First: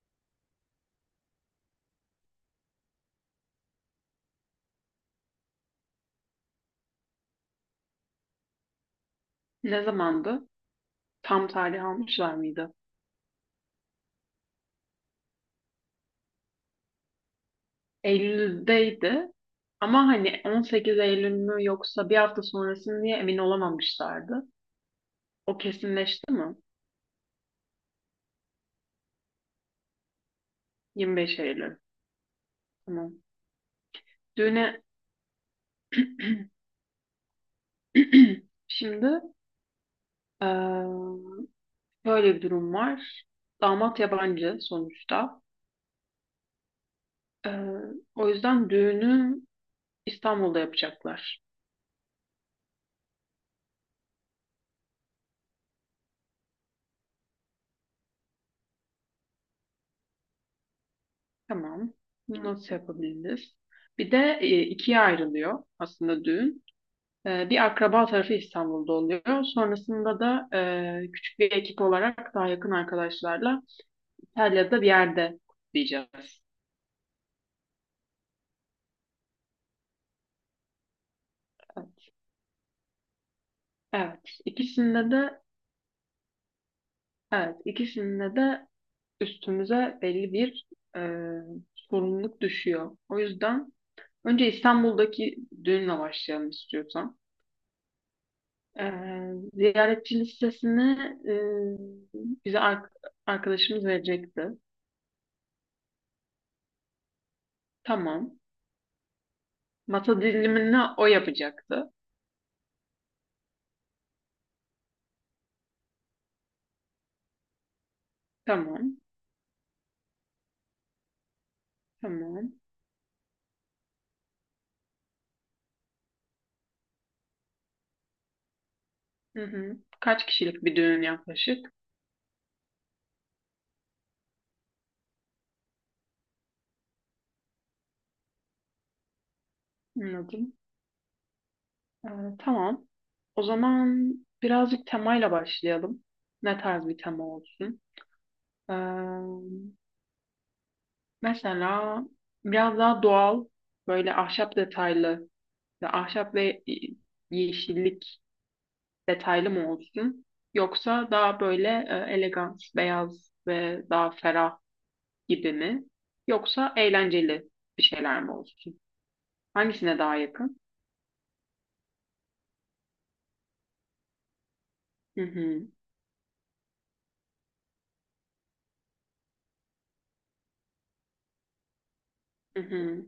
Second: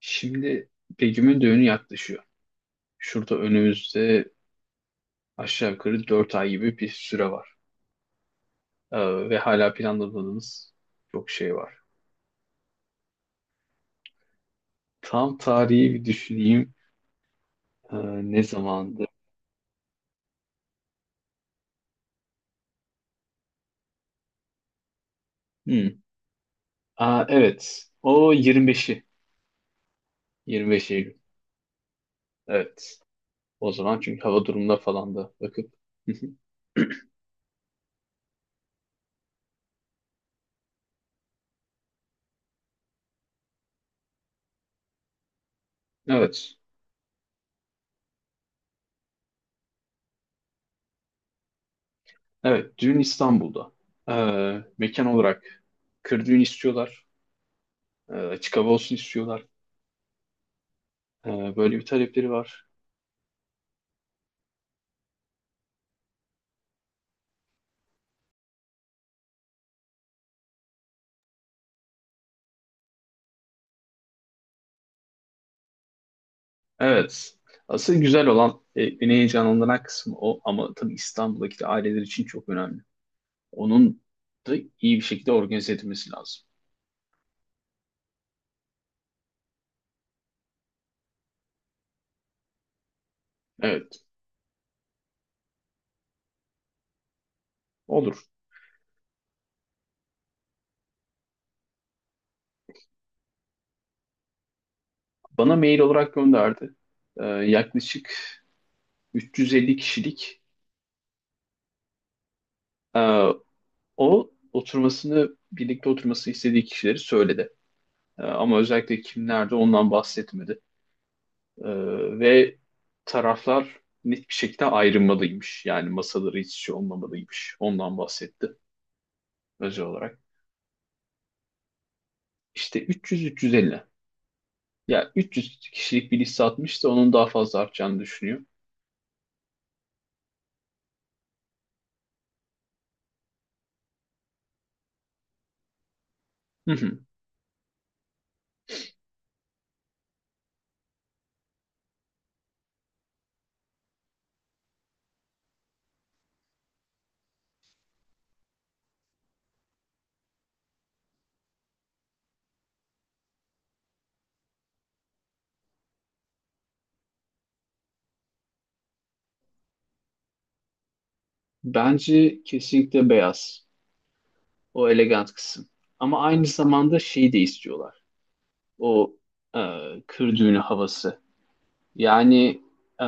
Şimdi Begüm'ün düğünü yaklaşıyor. Şurada önümüzde aşağı yukarı 4 ay gibi bir süre var. Ve hala Ne zamandı? planladığımız çok Tam şey var. tarih almışlar mıydı? Tam tarihi bir düşüneyim. Ee, Ne zamandı? Eylül'deydi. Ama hani 18 Eylül mü yoksa bir hafta sonrası mı diye emin olamamışlardı. O Hmm. kesinleşti mi? Aa, evet. O 25'i. 25 Eylül. 25 Eylül. Evet. Tamam. O zaman çünkü hava durumuna Düğüne falan da bakıp. şimdi eee böyle bir durum var. Damat yabancı sonuçta. Evet. Eee, o yüzden düğünü İstanbul'da yapacaklar. Evet. Düğün İstanbul'da. Mekan olarak kır düğün istiyorlar. Açık hava olsun istiyorlar. Böyle bir Tamam. talepleri Bunu var. nasıl yapabiliriz? Bir de ikiye ayrılıyor aslında düğün. Bir akraba tarafı İstanbul'da oluyor. Sonrasında da küçük bir ekip olarak daha yakın arkadaşlarla İtalya'da bir yerde kutlayacağız. Evet. Asıl güzel olan, beni heyecanlandıran kısmı o ama tabii İstanbul'daki aileler için çok önemli. Onun Evet, da iyi bir ikisinde şekilde de organize edilmesi lazım. evet, ikisinde de üstümüze belli bir e, sorumluluk düşüyor. O yüzden Evet, önce İstanbul'daki düğünle başlayalım istiyorsan. olur. E, ziyaretçi listesini e, bize arkadaşımız verecekti. Bana mail olarak gönderdi. Yaklaşık Tamam. 350 Masa kişilik dilimini o yapacaktı. e, o oturmasını, birlikte oturmasını istediği kişileri söyledi. Ama Tamam. özellikle kimlerde ondan bahsetmedi. Tamam. Ve taraflar net bir şekilde ayrılmalıymış. Yani masaları hiç şey olmamalıymış. Ondan bahsetti. Hı hı. Özel olarak. Kaç kişilik bir düğün yaklaşık? İşte 300-350. Ya 300 kişilik bir liste atmışsa onun daha fazla artacağını düşünüyor. Anladım. Ee, tamam. O zaman birazcık temayla başlayalım. Ne Hı tarz bir hı. tema olsun? Ee, mesela biraz daha doğal, böyle ahşap detaylı ve ahşap ve yeşillik detaylı mı olsun? Yoksa daha böyle elegans, beyaz ve daha ferah gibi mi? Yoksa eğlenceli bir şeyler mi olsun? Hangisine daha yakın? Bence kesinlikle beyaz. O Hı elegant hı, kısım. Ama aynı zamanda şeyi de istiyorlar. O e, kır düğünü havası. hı Yani hı. e,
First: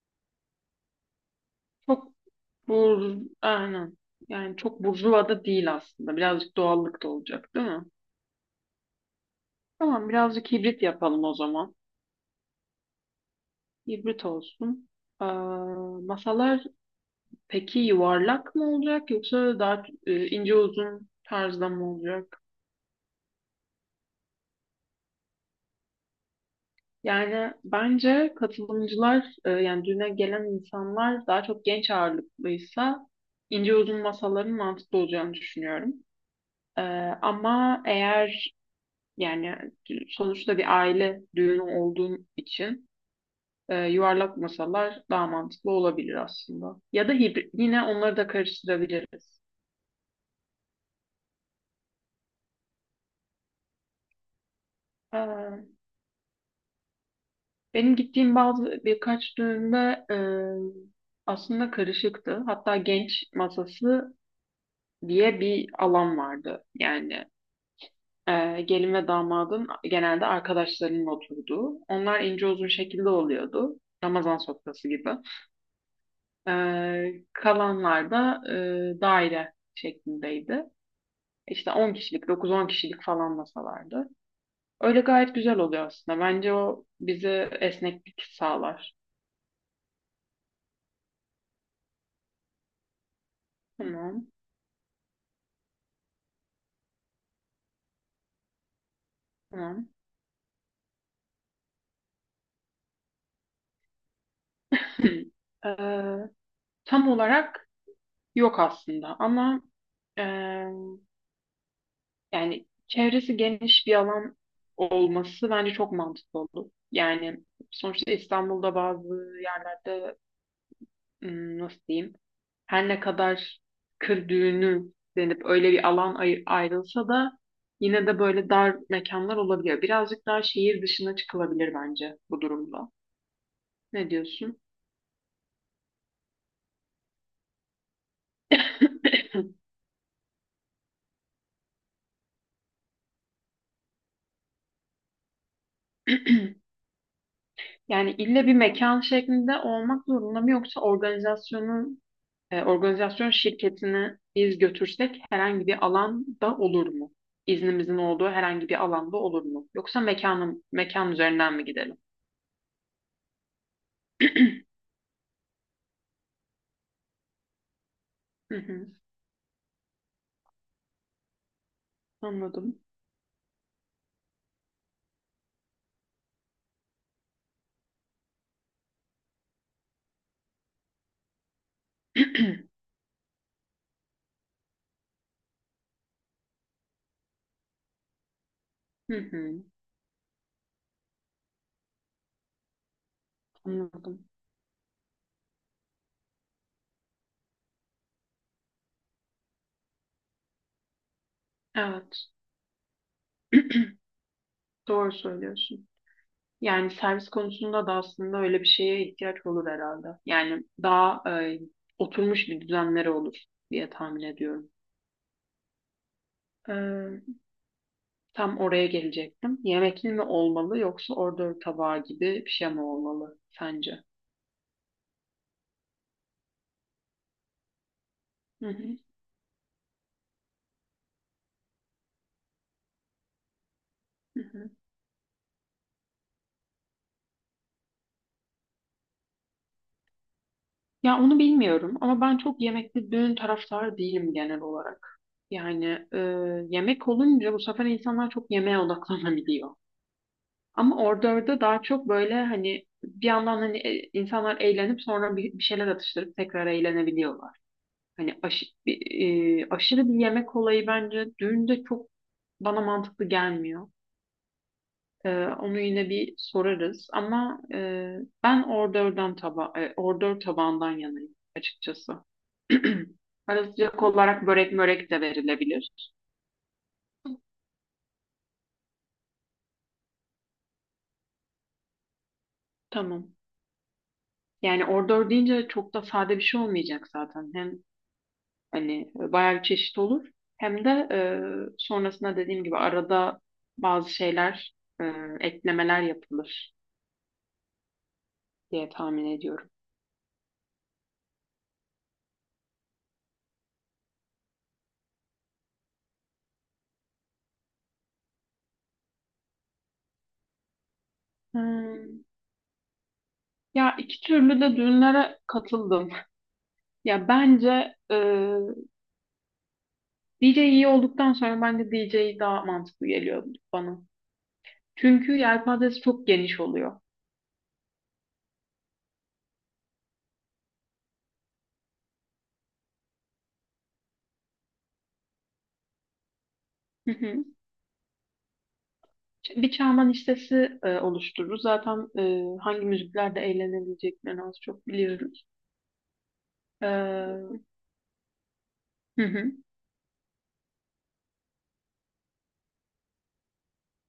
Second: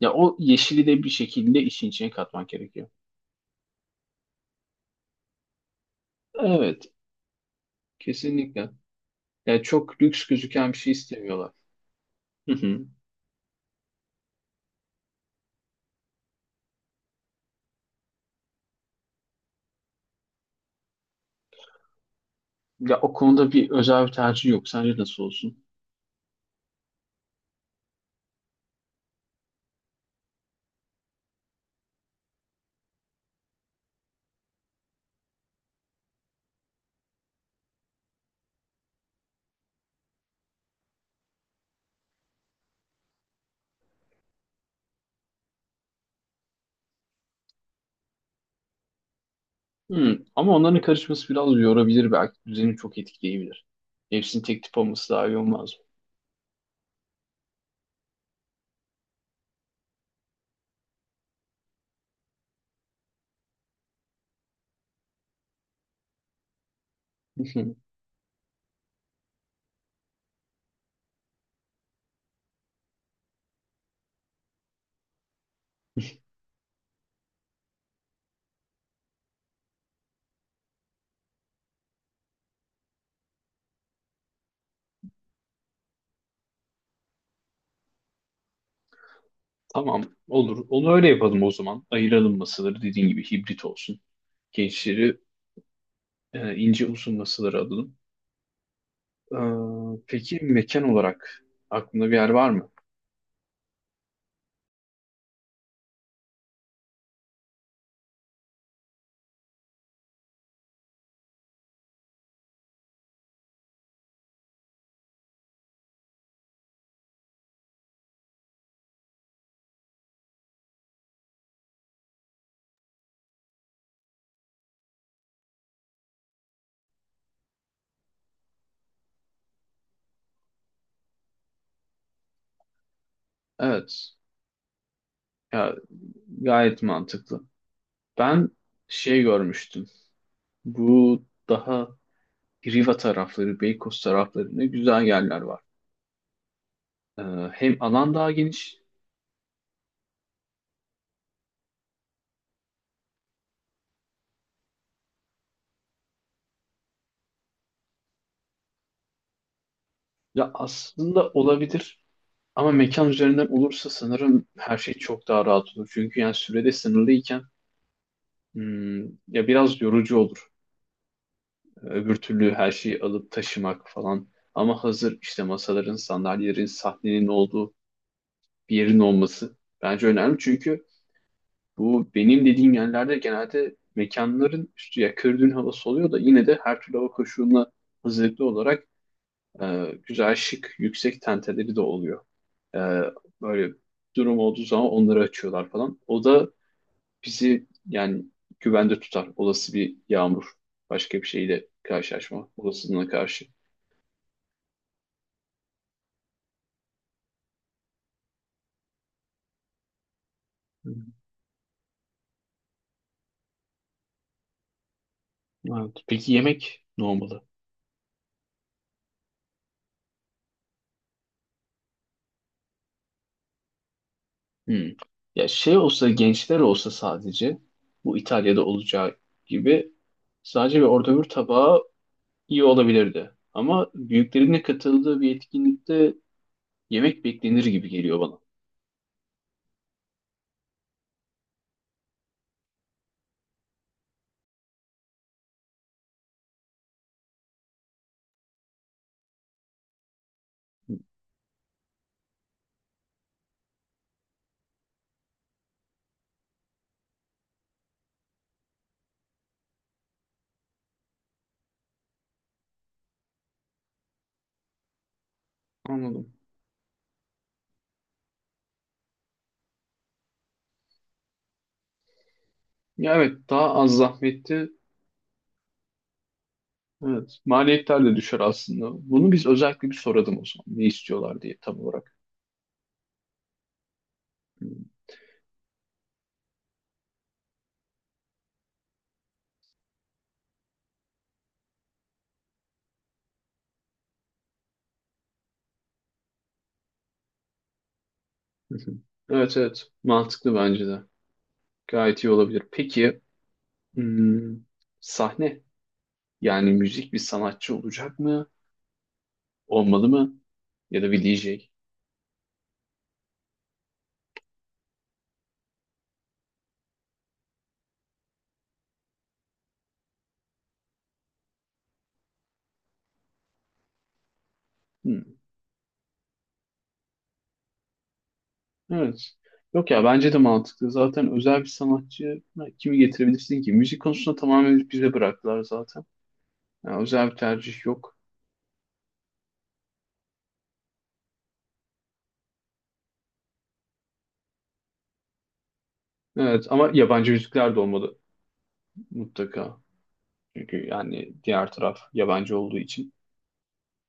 ya o yeşili de bir şekilde işin Çok içine katmak gerekiyor. bur, aynen. Yani çok burjuva da değil aslında. Birazcık Evet, doğallık da olacak, değil mi? kesinlikle. Yani çok Tamam, lüks birazcık gözüken bir hibrit şey yapalım o istemiyorlar. zaman. Hı hı. Hibrit olsun. Ee, masalar peki yuvarlak mı olacak yoksa daha ince uzun tarzda mı olacak? Ya o konuda bir özel bir tercih yok. Sence nasıl olsun? Yani bence katılımcılar yani düğüne gelen insanlar daha çok genç ağırlıklıysa ince uzun masaların mantıklı olacağını düşünüyorum. Ee, ama eğer yani sonuçta bir aile düğünü olduğun için yuvarlak masalar daha mantıklı olabilir aslında. Ya da hibrit. Yine onları da karıştırabiliriz. Ama onların karışması biraz yorabilir belki. Düzeni çok etkileyebilir. Hepsini tek tip olması daha iyi Ee, olmaz benim gittiğim bazı birkaç düğünde aslında karışıktı. Hatta genç masası diye bir alan vardı. Yani mı? Hı hı. Gelin ve damadın genelde arkadaşlarının oturduğu. Onlar ince uzun şekilde oluyordu. Ramazan sofrası gibi. Kalanlar da daire şeklindeydi. İşte 10 kişilik, 9-10 kişilik falan masalardı. Öyle gayet güzel oluyor aslında. Bence o bize esneklik sağlar. Tamam olur. Onu öyle yapalım o zaman. Ayıralım masaları dediğin gibi hibrit olsun. Tamam, Gençleri ince uzun masaları alalım. Tamam. Peki mekan olarak aklında bir yer var mı? Ee, tam olarak yok aslında ama e, yani çevresi geniş bir alan olması bence çok mantıklı olur. Yani sonuçta İstanbul'da bazı yerlerde nasıl diyeyim her ne kadar kır düğünü denip öyle bir alan ayrılsa da yine de böyle dar mekanlar olabiliyor. Birazcık daha şehir dışına çıkılabilir bence bu durumda. Ne Evet. diyorsun? Ya, gayet mantıklı. Ben şey görmüştüm. Bu daha Riva tarafları, Beykoz taraflarında güzel yerler var. Ee, Hem Yani alan daha ille bir geniş. mekan şeklinde olmak zorunda mı yoksa organizasyonun organizasyon şirketini biz götürsek herhangi bir alanda olur mu? İznimizin olduğu herhangi bir alanda olur mu? Yoksa Ya mekanın mekan aslında üzerinden mi gidelim? olabilir ama mekan üzerinden olursa sanırım her şey çok daha rahat olur. Çünkü yani sürede sınırlıyken Hı hı, hmm, ya biraz yorucu olur. Öbür türlü her anladım. şeyi alıp taşımak falan. Ama hazır işte masaların, sandalyelerin, sahnenin olduğu bir yerin olması bence önemli. Çünkü bu benim dediğim yerlerde genelde mekanların üstü ya kördüğün havası oluyor da yine de her türlü hava koşuluna hazırlıklı olarak Hı hı, güzel şık yüksek tenteleri de oluyor. Ee, Böyle anladım. durum olduğu zaman onları açıyorlar falan. O da bizi yani güvende tutar. Olası bir yağmur, başka bir şeyle Evet, karşılaşma olasılığına karşı. doğru söylüyorsun. Yani servis konusunda da aslında öyle bir şeye ihtiyaç olur herhalde. Yani Hı. daha oturmuş bir düzenleri olur diye tahmin ediyorum. Evet. Peki yemek ne Ee, olmalı? tam oraya gelecektim. Yemekli mi olmalı yoksa order tabağı gibi bir şey mi olmalı sence? Hmm. Ya şey olsa gençler olsa sadece bu İtalya'da Hı hı, olacağı gibi sadece bir orta bir tabağı iyi olabilirdi. Ama hı büyüklerine hı. katıldığı bir etkinlikte yemek beklenir gibi geliyor bana. Ya onu bilmiyorum ama ben çok yemekli düğün taraftarı değilim genel olarak. Yani e, yemek olunca bu sefer insanlar çok yemeğe odaklanabiliyor. Ama orada daha çok böyle hani bir yandan hani insanlar eğlenip sonra bir şeyler atıştırıp tekrar eğlenebiliyorlar. Hani aşırı bir yemek olayı bence düğünde çok bana mantıklı gelmiyor. Onu yine bir Anladım. sorarız ama ben ordör tabağından yanayım açıkçası. Ya evet Ara daha az sıcak olarak zahmetli. börek mörek de verilebilir. Evet, maliyetler de düşer aslında. Bunu biz özellikle bir soralım o zaman. Ne istiyorlar diye tam olarak. Tamam. Hmm. Yani ordör deyince çok da sade bir şey olmayacak zaten. Hem hani bayağı bir çeşit olur. Hem de sonrasında dediğim gibi arada bazı şeyler, e, eklemeler yapılır Hı diye hı. tahmin Evet, ediyorum. evet, mantıklı bence de. Gayet iyi olabilir. Peki hmm, sahne yani müzik bir sanatçı olacak mı? Olmalı mı? Ya da bir DJ? Hmm. Ya iki türlü de düğünlere katıldım. Ya bence DJ iyi olduktan sonra bence DJ daha mantıklı geliyor bana. Hı, Çünkü yelpazesi çok geniş oluyor. evet. Yok ya bence de mantıklı. Zaten özel bir sanatçı ha, kimi getirebilirsin ki? Müzik konusunda tamamen bize bıraktılar zaten. Yani Hı özel bir hı. tercih yok. Bir Çağman listesi oluştururuz. Zaten hangi müziklerde eğlenebileceklerini az çok biliyoruz. Evet ama yabancı E, müzikler de olmalı hı hı. mutlaka. Çünkü yani diğer taraf yabancı olduğu için.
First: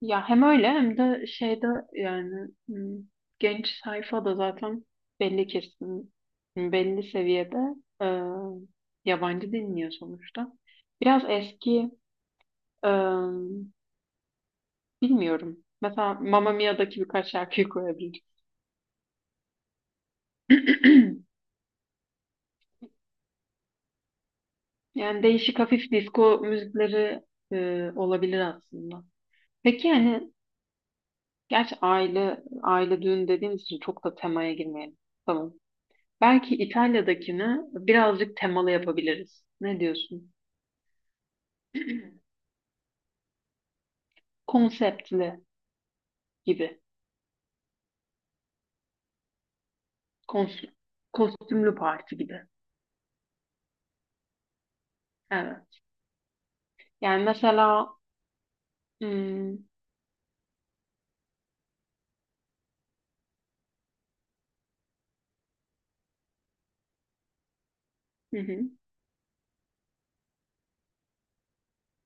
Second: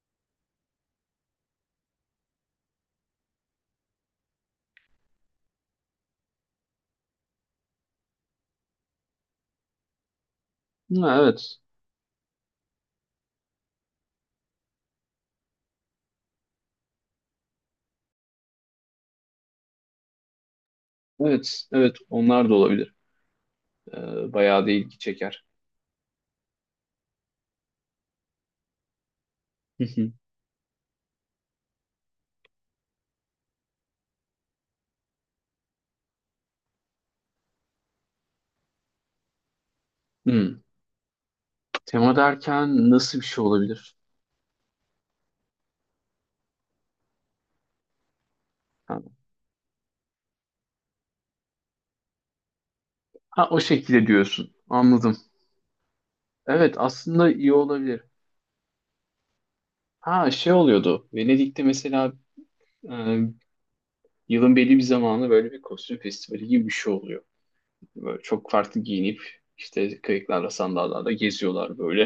Ya hem öyle hem de şeyde yani genç sayfa da zaten belli kesin belli seviyede e, yabancı dinliyor sonuçta. Ha, Biraz evet. eski e, bilmiyorum. Mesela Mamma Mia'daki birkaç şarkıyı koyabilirim. Evet. Evet. Onlar da olabilir. Bayağı da ilgi Yani çeker. değişik hafif disco müzikleri olabilir aslında. Hı Peki hı. yani gerçi aile aile düğün dediğimiz için çok da temaya girmeyelim. Tamam. Belki İtalya'dakini birazcık temalı yapabiliriz. Ne diyorsun? Hmm. Tema derken nasıl bir şey olabilir? Konseptli gibi. Ha, Kons- kostümlü parti gibi. ha, o şekilde diyorsun. Anladım. Evet. Evet Yani aslında iyi mesela olabilir. hmm, Ha şey oluyordu. Venedik'te mesela. Ee, Yılın belli bir zamanı böyle bir kostüm festivali gibi bir şey oluyor. Böyle hı çok hı. farklı giyinip işte kayıklarla sandallarda geziyorlar böyle.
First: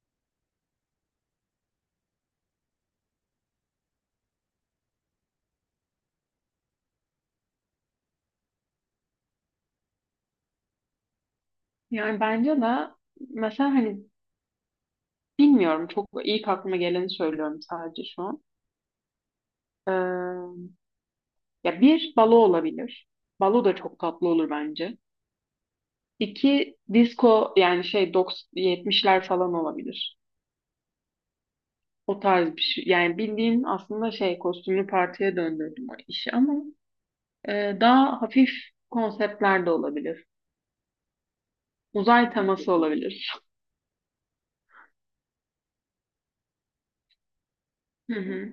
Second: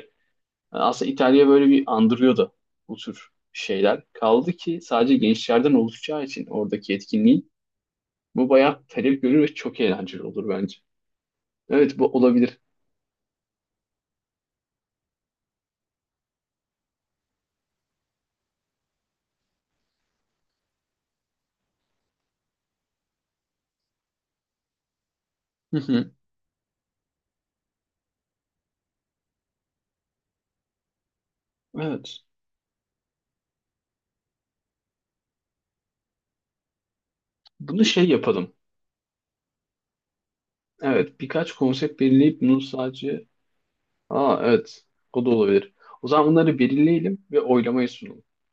Yani aslında İtalya böyle bir andırıyor da bu tür şeyler. Kaldı ki sadece gençlerden oluşacağı için oradaki etkinliği bu bayağı talep görür ve çok eğlenceli olur bence. Evet bu Yani olabilir. bence de mesela hani bilmiyorum çok ilk aklıma geleni söylüyorum sadece şu an. Ee, ya bir balo olabilir. Balo da çok tatlı olur bence. Hı hı. İki disco yani şey 90 70'ler falan olabilir. O Evet. tarz bir şey. Yani bildiğin aslında şey kostümlü partiye döndürdüm o işi ama Bunu şey daha hafif yapalım. konseptler de olabilir. Evet birkaç konsept Uzay belirleyip bunu teması sadece... olabilir. Aa evet, o da olabilir. O zaman bunları belirleyelim ve oylamaya Hı sunalım. hı.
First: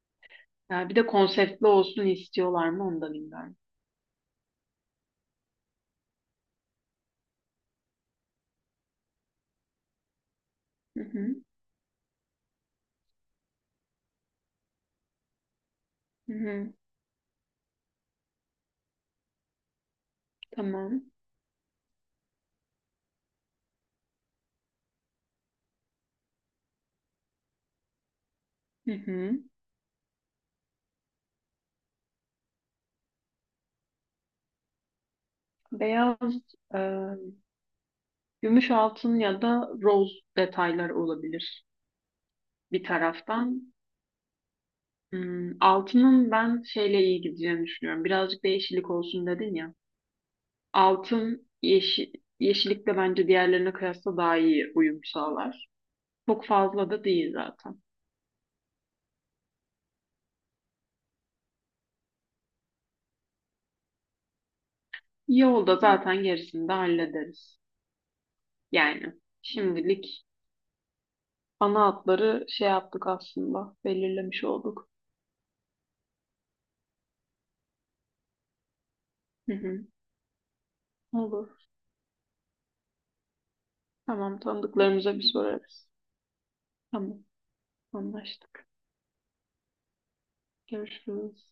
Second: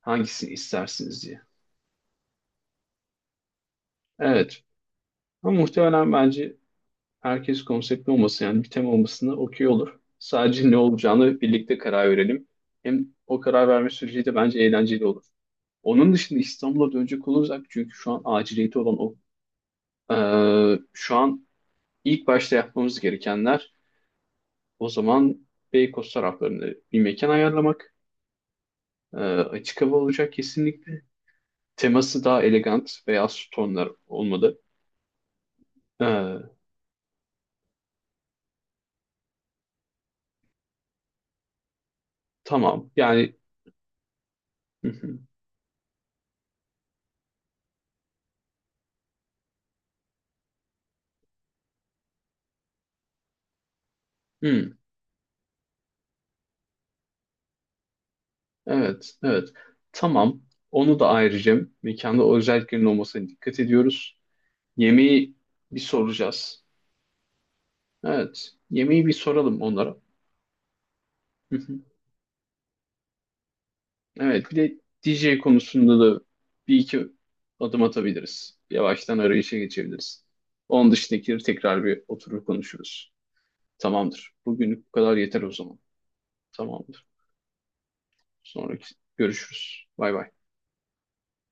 Hangisini Yani bir de istersiniz diye. konseptli olsun istiyorlar mı onu da bilmiyorum. Evet. Ama muhtemelen bence herkes konseptli olması yani bir tema olmasına okey olur. Sadece ne Hı hı. olacağını birlikte karar verelim. Hem o karar verme süreci de bence eğlenceli olur. Onun Hı dışında hı. İstanbul'a dönecek olursak çünkü şu an aciliyeti olan o. Tamam. Şu an ilk başta yapmamız gerekenler o zaman Beykoz taraflarında bir mekan ayarlamak. Hı hı. Açık hava olacak kesinlikle. Teması daha elegant veya tonlar olmalı. Beyaz, Ee, e, gümüş altın ya da roz detayları olabilir bir tamam yani. taraftan. Altının ben şeyle iyi gideceğini düşünüyorum. Birazcık da yeşillik olsun dedin ya. Altın yeşil, yeşillik de bence diğerlerine kıyasla daha iyi Hmm, uyum sağlar. Çok fazla da değil zaten. evet, evet. Tamam. Onu da ayrıca mekanda o özelliklerin olmasına dikkat ediyoruz. Yemeği Yolda bir zaten soracağız. gerisini de hallederiz. Evet, yemeği Yani bir soralım onlara. şimdilik Hı hı. ana hatları şey yaptık aslında. Belirlemiş Evet, bir de olduk. DJ konusunda da bir iki adım atabiliriz. Yavaştan Hı arayışa hı, geçebiliriz. Onun dışındakileri olur. tekrar bir oturup konuşuruz. Tamamdır. Tamam Bugünlük bu tanıdıklarımıza kadar bir yeter o zaman. sorarız. Tamamdır. Tamam anlaştık. Sonraki görüşürüz. Bay bay. Görüşürüz.